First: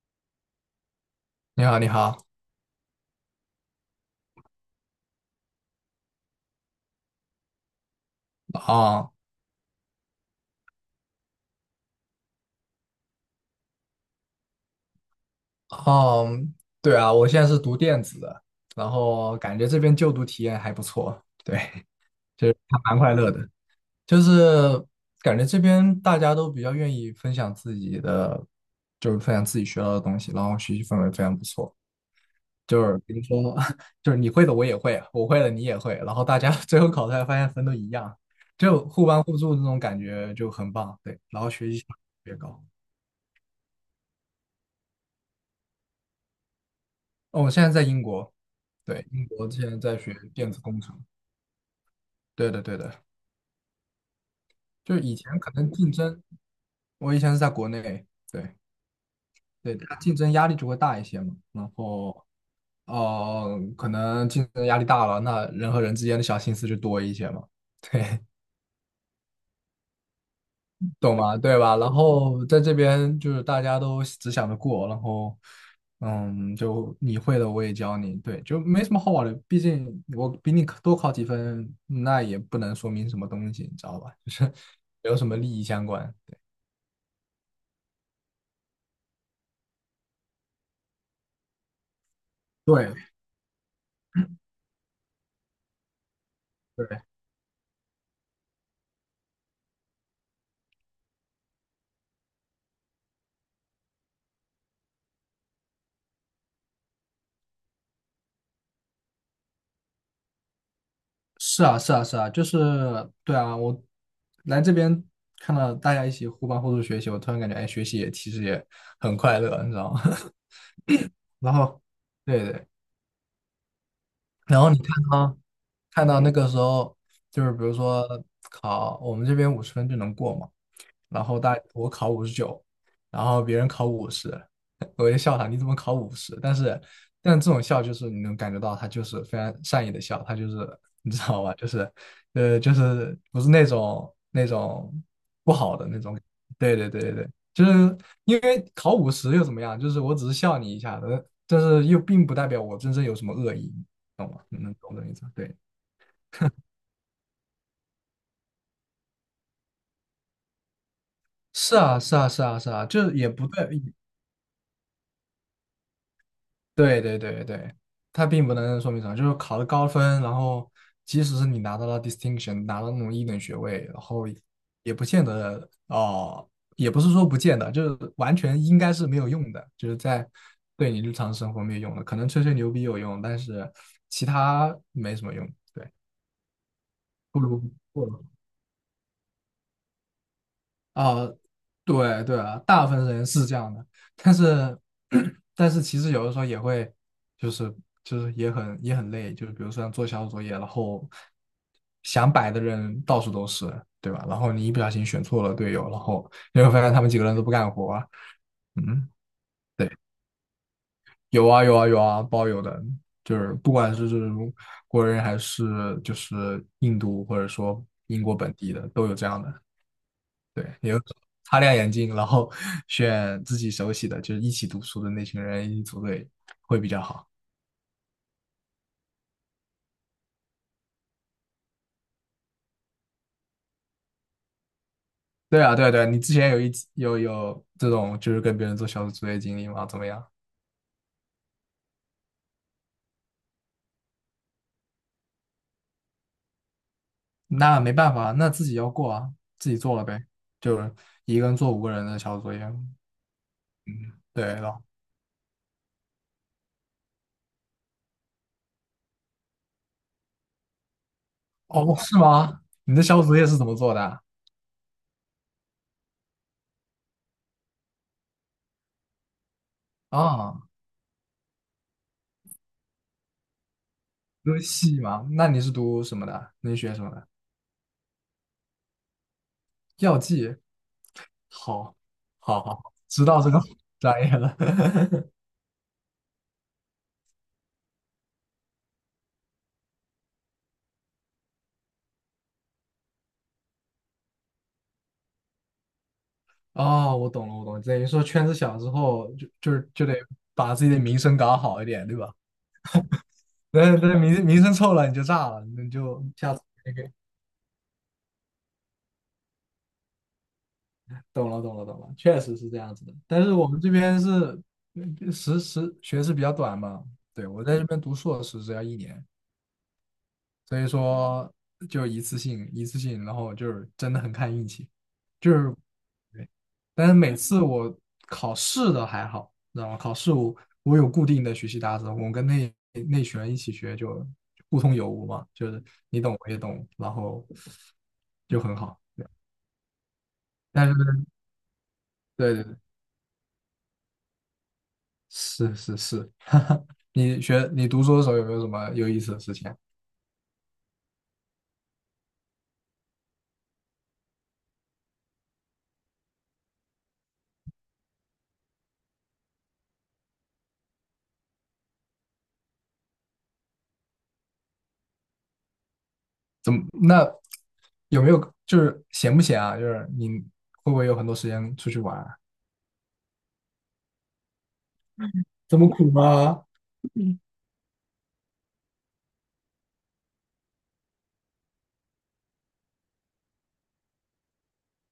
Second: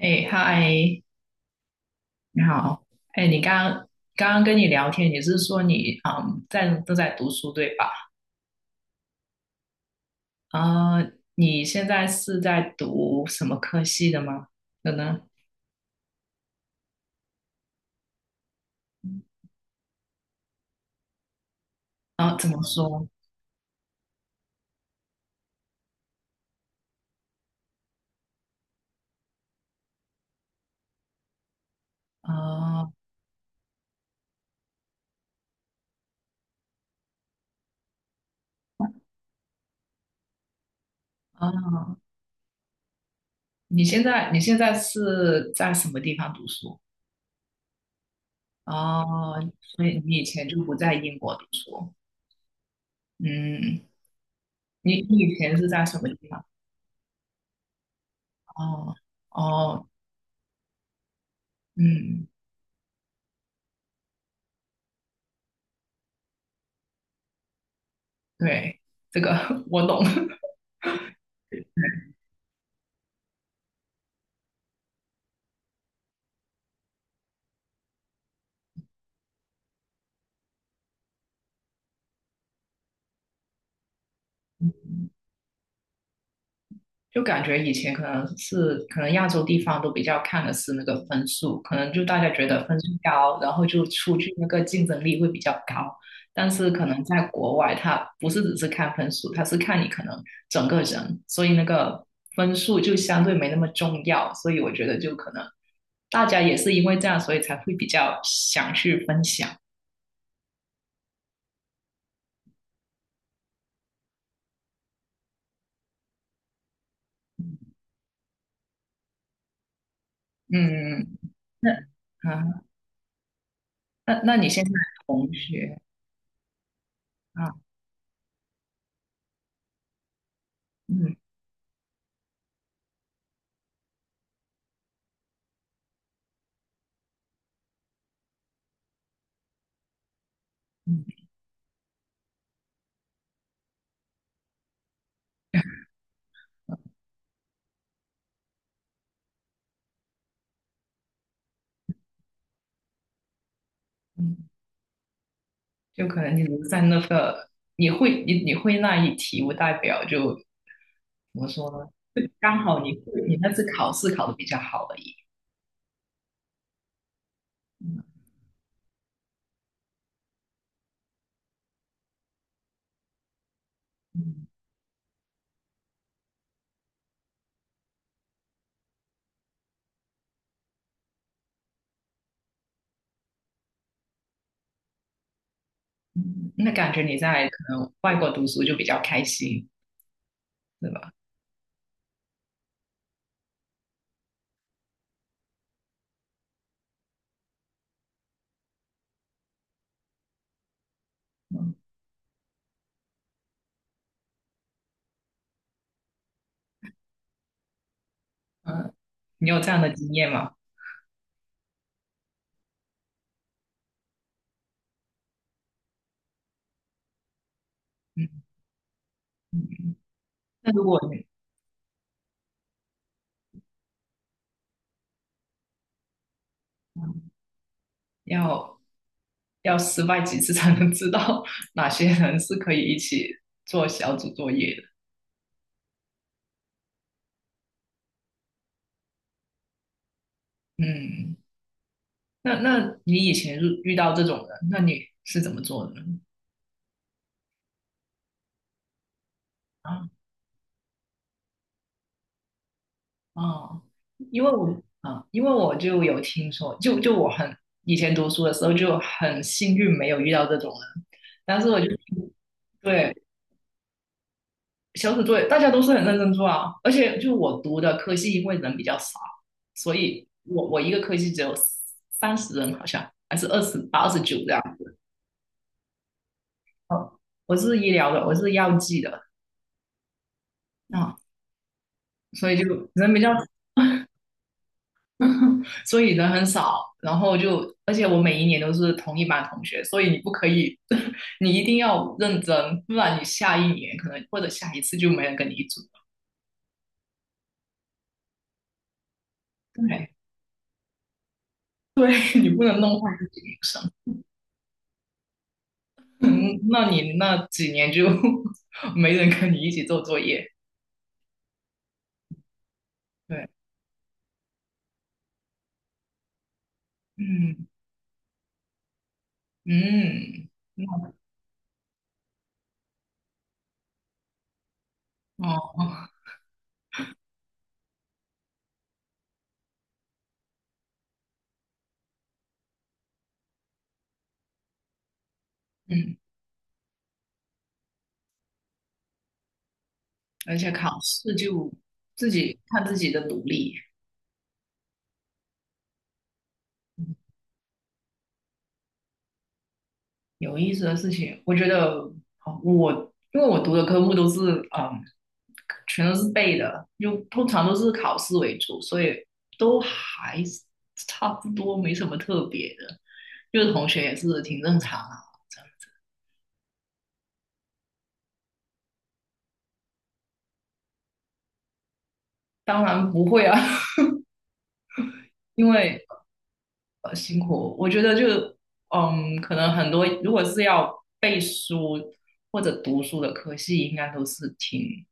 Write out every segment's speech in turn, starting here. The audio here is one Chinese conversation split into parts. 哎，嗨，你好，你好。你好。哎，你刚刚跟你聊天，你是说你在都在读书对吧？啊，啊，你现在是在读什么科系的吗？可能哦，对啊，我现在是读电子的，然后感觉这边就读体验还不错。对，啊，就怎是么还蛮说？快乐的，就是感觉这边大家都比较愿意分享自己的，就是分享自己学到的东西，然后学习氛围非常不错。就啊，是比如说，就是你会的我也会啊，我会的你也会，然后大家 最后考出来发现分都一样，就互帮互助这种感觉就很棒。对，然后学习效啊，率特别高。你现在是在什么地方读书？哦，我现在在英国。对，英哦，国现在所在以学你以前电子就不工在程。英国读书。对的，对的，嗯，就你以你以前可前是能在竞什么争，地方？我以前是在国内。对哦对，哦，它竞争压力就会大一些嘛。然后嗯，可能竞争压力大了，那人和人之间的小心思就多一些嘛。对，对，这个 我懂。懂吗？对吧？然后在这边就是大家都只想着过，然后嗯，就你会的我也教你。对，就没什么好玩的。毕竟我比你多考几分，那也不能说明什么东西，你知道吧？就是没有什么利益相关。就感觉以前可能亚洲地方都比较看的是那个分数，可能就大家觉得分数对高，然后就出去那个竞争力会比较高。但是可对，能在国外，它不是只是看分数，它是看你可能整个人，所以那个分数就相对没那么重要。所以我觉得就可能大家也是因为这样，所以才会比较想去分享。是啊是啊是啊，就是对啊，我来这边看到大家一起互帮互助学习，我突然感觉，哎，学习也其实也很快乐，你知道吗？嗯，然那后，对啊，对，那那你然现在后你看同啊。学看到那个时候，就是啊，比如说考我们这边50分就能过嘛，嗯然后大我考59，然后别人考五十。我就笑他，你怎么考五十？但是，但这种笑就是你能感觉到他就是非常善意的笑，他就是你知嗯道吧，就是就是不是那种那种不好的那种。对对对对对，就是因为考五十又怎么样？就是我只是笑你一下的但是又并不代表我真正有什么恶意，懂吗？嗯。能懂这意思？对。就可能你留在那个，你会那一题，不代表就怎么说是呢？啊，是就啊，是啊，刚是好啊，就是也你不那次对。考试考的比较好而已。对对对对，它并不能说明什么，就是考了高分，然后即使是你拿到了 distinction，拿到那种一等学位，然后嗯，也不见得哦，也不是说不见得，就是完全应该是没有用的，就是在对你日常生活没有用的，可能吹吹牛逼有用，但是其他没什么用。对，嗯那感觉你不在如。可能外国读书就比较开心，对吧？啊，对对啊，大部分人是这样的。但是 但是其实有的时候也会，就是也很也很累，就是比如说像做小组作业，然后嗯想摆的人到处都是，对吧？然后你一不小心选错了队友，然后你会发现他们几个人都不干活啊。嗯，嗯，你有这样对，的经验吗？有啊有啊有啊，包有的，就是不管是这种国人还是就是印度或者说英国嗯本地的，都有这样的。嗯。对，那如你果就你擦亮眼睛，然后 选自己熟悉的，就是一起读书的那群人一起组队会比较好。嗯要要失败几次才能知道 哪些人是可以一起做小组作业的？对啊，对啊，对啊你之前有一有有这种就是跟别人做小组作业经历吗？怎么样？嗯，那你以前遇到这种人，那你是怎么做的呢？那没办法，那自己要过啊，自己做了啊？呗，就是一个人做5个人的小组作业。哦，嗯，对了，因为我就有听说，就我很以前读书的时候就很幸运没有遇到这种人，但是我就哦，是吗？你的对，小组作业是怎么做的啊？小组作业大家都是很认真做啊，而且就我读的科系因为人比较少，所以啊，我一个科系只有30人好像还是2829这读样，戏吗？那你是读什么的？你学什么的？我是医疗的，我是药剂的药剂。啊，好，所以好，好，就好人比知较少，道这个 专业了。所以人很少，然后就而且我每一年都是同一班同学，所以你不可以，你一定要认真，不然你下一年可能或者下一次就没人跟你一组了。哦，我懂了，我懂了，等于说圈子小之后，就就对得把自己的名声搞好一点，对，对吧？你不能弄坏自己名声，那名声臭了，你就炸了，你就下嗯，次那你那几年就 没人跟你一起做作业。懂了，懂了，懂了，确实是这样子的。但对，是我们这边是嗯学制比较短嘛。对，我嗯在这边读硕士只要一年，嗯，所以说就一次性一次性，然后就是真的很看运气，就是哦，对，但是每次我考试的还好，你知道吗？考试我有固定的学习搭子，我跟那那群人一起学就互通有无嘛，就是嗯，你懂我也懂，然后就很好。对而且但考是试就自对己对对，看自己的努力。是是是，哈哈，你学你读书的时候有没有什么有意思的事情啊有意思的事情，我觉得哦我因为我读的科目都是嗯，全都是背的，就通常都是考试为主，所以都还是差不多，没什么特别的。就是同学也是挺正常啊，这样怎么那有没有就是闲不闲啊？就是你会不会有很多时间出去玩啊当然不会啊，因这么为苦吗？辛苦。我觉得就可能很多如果是要背书或者读书的科系，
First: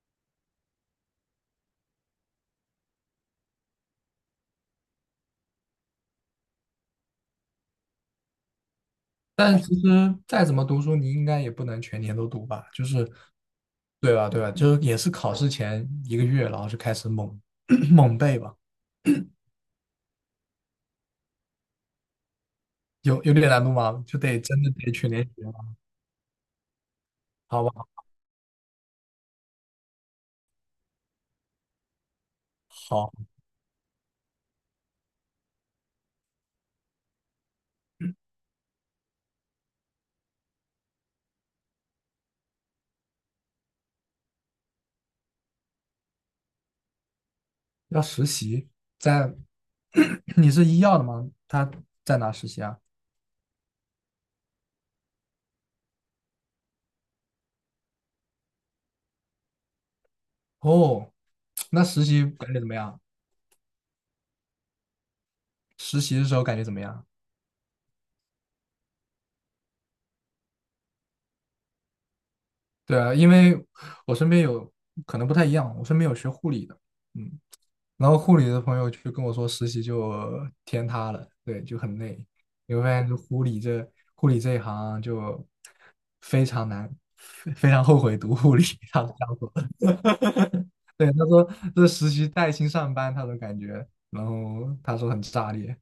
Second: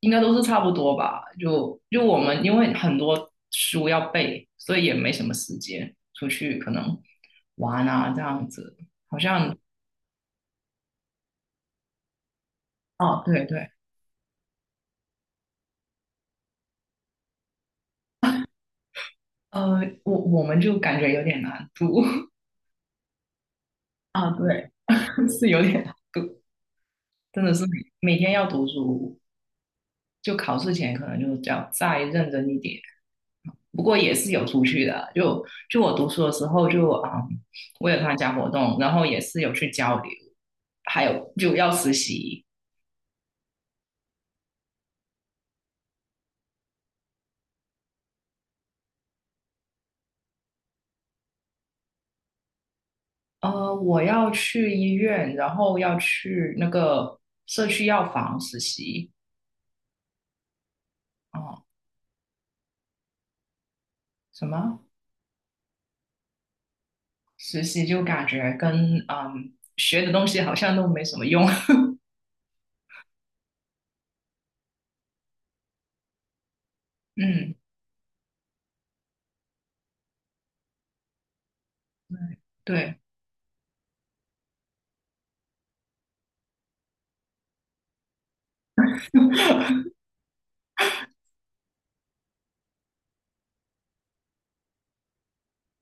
应该都是差不多吧。就我们因为很多书要背，所以也没什么时间出去可能玩啊这样子。好像但其实再怎么读书，你应该也不能全年都读吧？就是，哦，对对，对吧？对吧？就是也是考试前一个月，然后就开始猛 猛背吧。我们就感觉有点难读 有有点难度吗？就啊，得真对，的得全年 学是有了，点难读，真的好是每吧？每天要读书。就考试前可能就要再认真一点。好，不过也是有出去的，就就我读书的时候就啊、嗯我有参加活动，然后也是有去交流，还有就要实习。要实习，在 你是医药的吗？他在哪实习啊？我要去医院，然后要去那个社区药房实习。哦，哦，那实习感觉怎么样？什么实习的时候感觉怎么样？实习就感觉跟学的东西好像都没什么用。对啊，因为我身边有可能不太一样，我身边有学护理的。嗯，嗯，然后护理的朋友就跟我说，实习就天塌了。对，就很累。你会发对。现，就护理这护理这一行就非常难，非常后悔读护理。他是这样说 的对，他说这实习带薪上班，他都感觉，然后他说很炸裂，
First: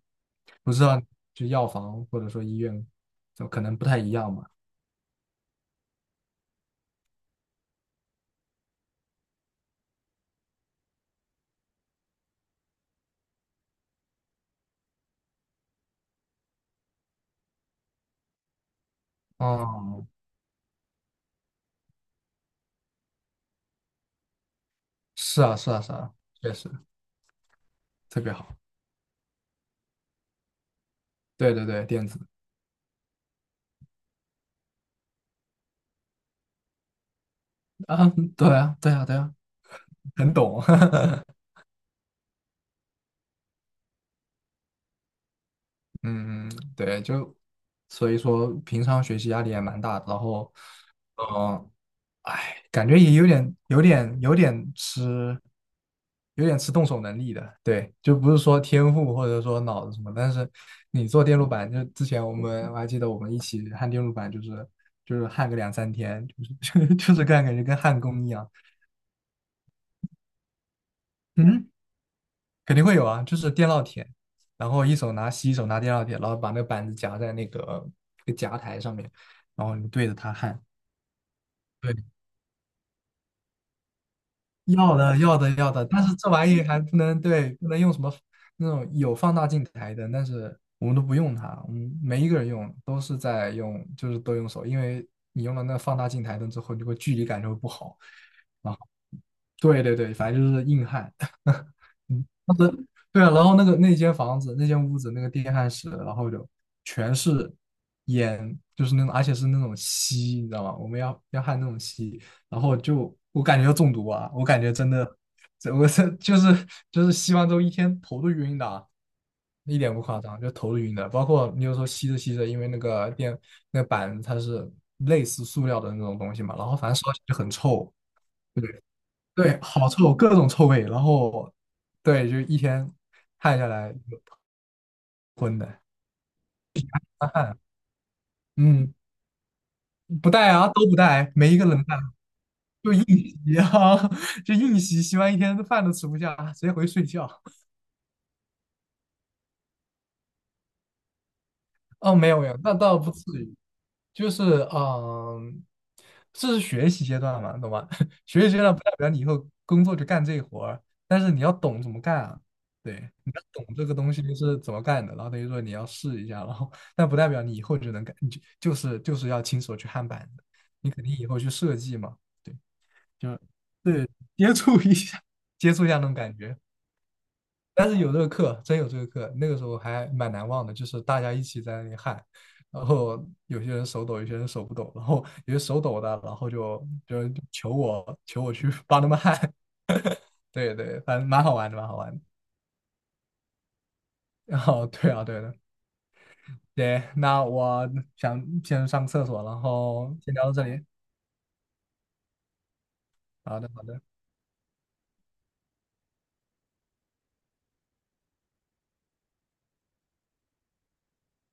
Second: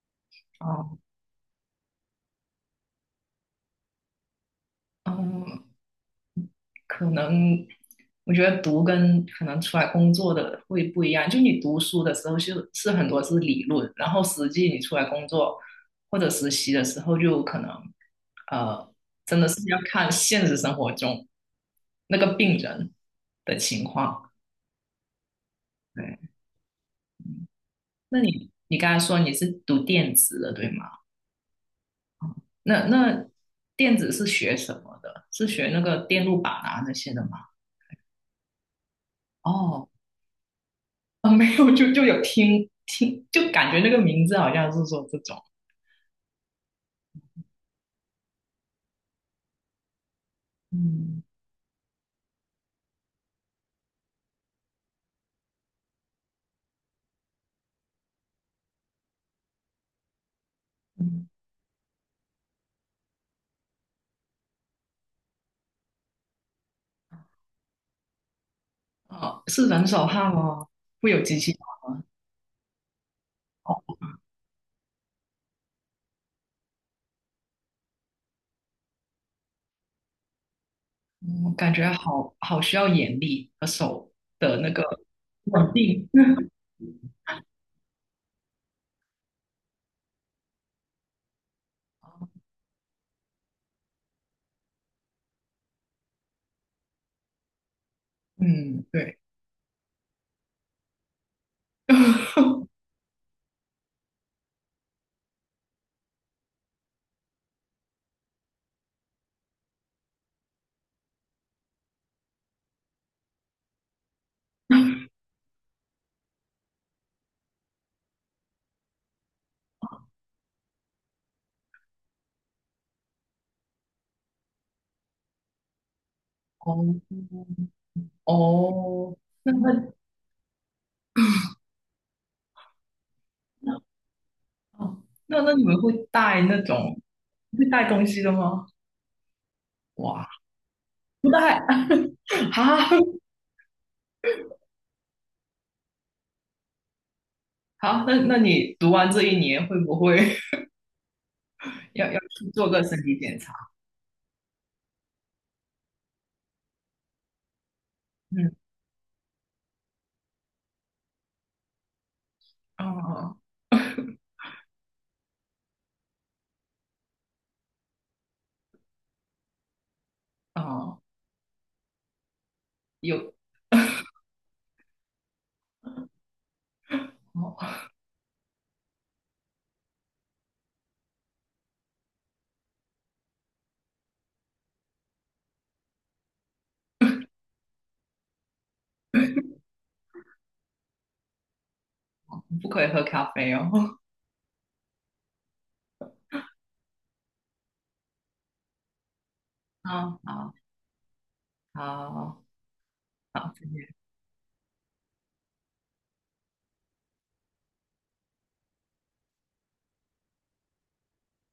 不知哦，道就药房或者说医院，就可能不太一样吧。嗯，可能我觉得读跟可能出来工作的会不一样。就你读书的时候是很多是理论，然后实际你出来工作或者实习的时候，就可能呃，真的是要哦，看现实生活中那个病人的情况。是啊，是啊，是啊，对，确实那特别你好。你刚才说你是读电子的，对吗？对对对，电子那电子是学什么的？是学那个电路板啊那些的吗？啊，对啊，对啊，对啊，哦 很懂。啊，没有，就有听听，就感觉那个名字好像是说这种，嗯，嗯对，就所以说平常学习压力也蛮大的然后，嗯嗯、哎，感觉也有点、有点、有点吃动手能力的。对，就不是说天赋或者说脑子什么，但是你做嗯，电路板，就之前我们我还记得我们一起焊电路板，就是就是焊个两三天，就是 就是干感觉跟焊工一样。啊，是人手汗哦，会有机器嗯，肯定会有啊，就是电哦，烙铁，然后一手拿锡，一手拿电烙铁，然后把那个板子夹在那个那个夹台上面，然后你对着它焊。嗯，感觉对。好需要眼力和手的那个要的，要的，稳要的，但定，是这玩意还不能对，不能用什么那种有放大镜台灯，但是我们都不用它，我们没一个人 用，都是在用，就是都用手，因为你用了那放大镜台灯之后，你会距离感就会不好。啊。嗯，对，对对对，反正就是硬汉。嗯，当 时对啊，然后那个那间房子，那间屋子，那个电焊室，然后就全是烟，就是那种，而且是那种锡，你知道吗？我们要焊那种锡，然后就我感觉要中毒啊，我感觉真的，这就是就是吸完之后一天头都晕的啊，一点不夸张，就头都晕的。包括你有时候吸着吸着，因为那个电那个板它是类似塑料的那种东西嘛，然哦后反正烧起来就很臭。对哦，那对，好那臭，各种臭味。然后对，就一天汗下那来哦，那昏你们的，会带那种干汗。会带东西的吗？嗯。哇，不带啊，都不不带，没一带 个能带，好，就硬吸啊，就硬吸，吸完一天饭都吃不下，直接回去睡觉。好，那你读完这一年会不会？要哦，要没有去没有，做那个倒身不体至检于，查。就是嗯，这是学习阶段嘛，懂吧？学习嗯，阶段不代表你以后工作就干这活儿，但是你要懂怎么干啊。对，你哦要懂这个东西是怎么干的，然后等于说你要试一下，然后但不代表你以后就能干，你就就是要亲手去焊板子，你哦，肯定以后去设计嘛。对，有就对，接触一下，接触一下那种感觉。哦，但是有这个课，真有这个课，那个时候还蛮难忘的，就是大家一起在那里喊，然后有些人手抖，有些人手不抖，然后有些手抖的，然后就求我去帮他们喊。对对，反正蛮好玩的，蛮好玩的。不可以喝咖啡哦。然后对啊，对的，对，那我想先上个厕所，然后哦，先聊到好这里。好好，好再的，好见。的。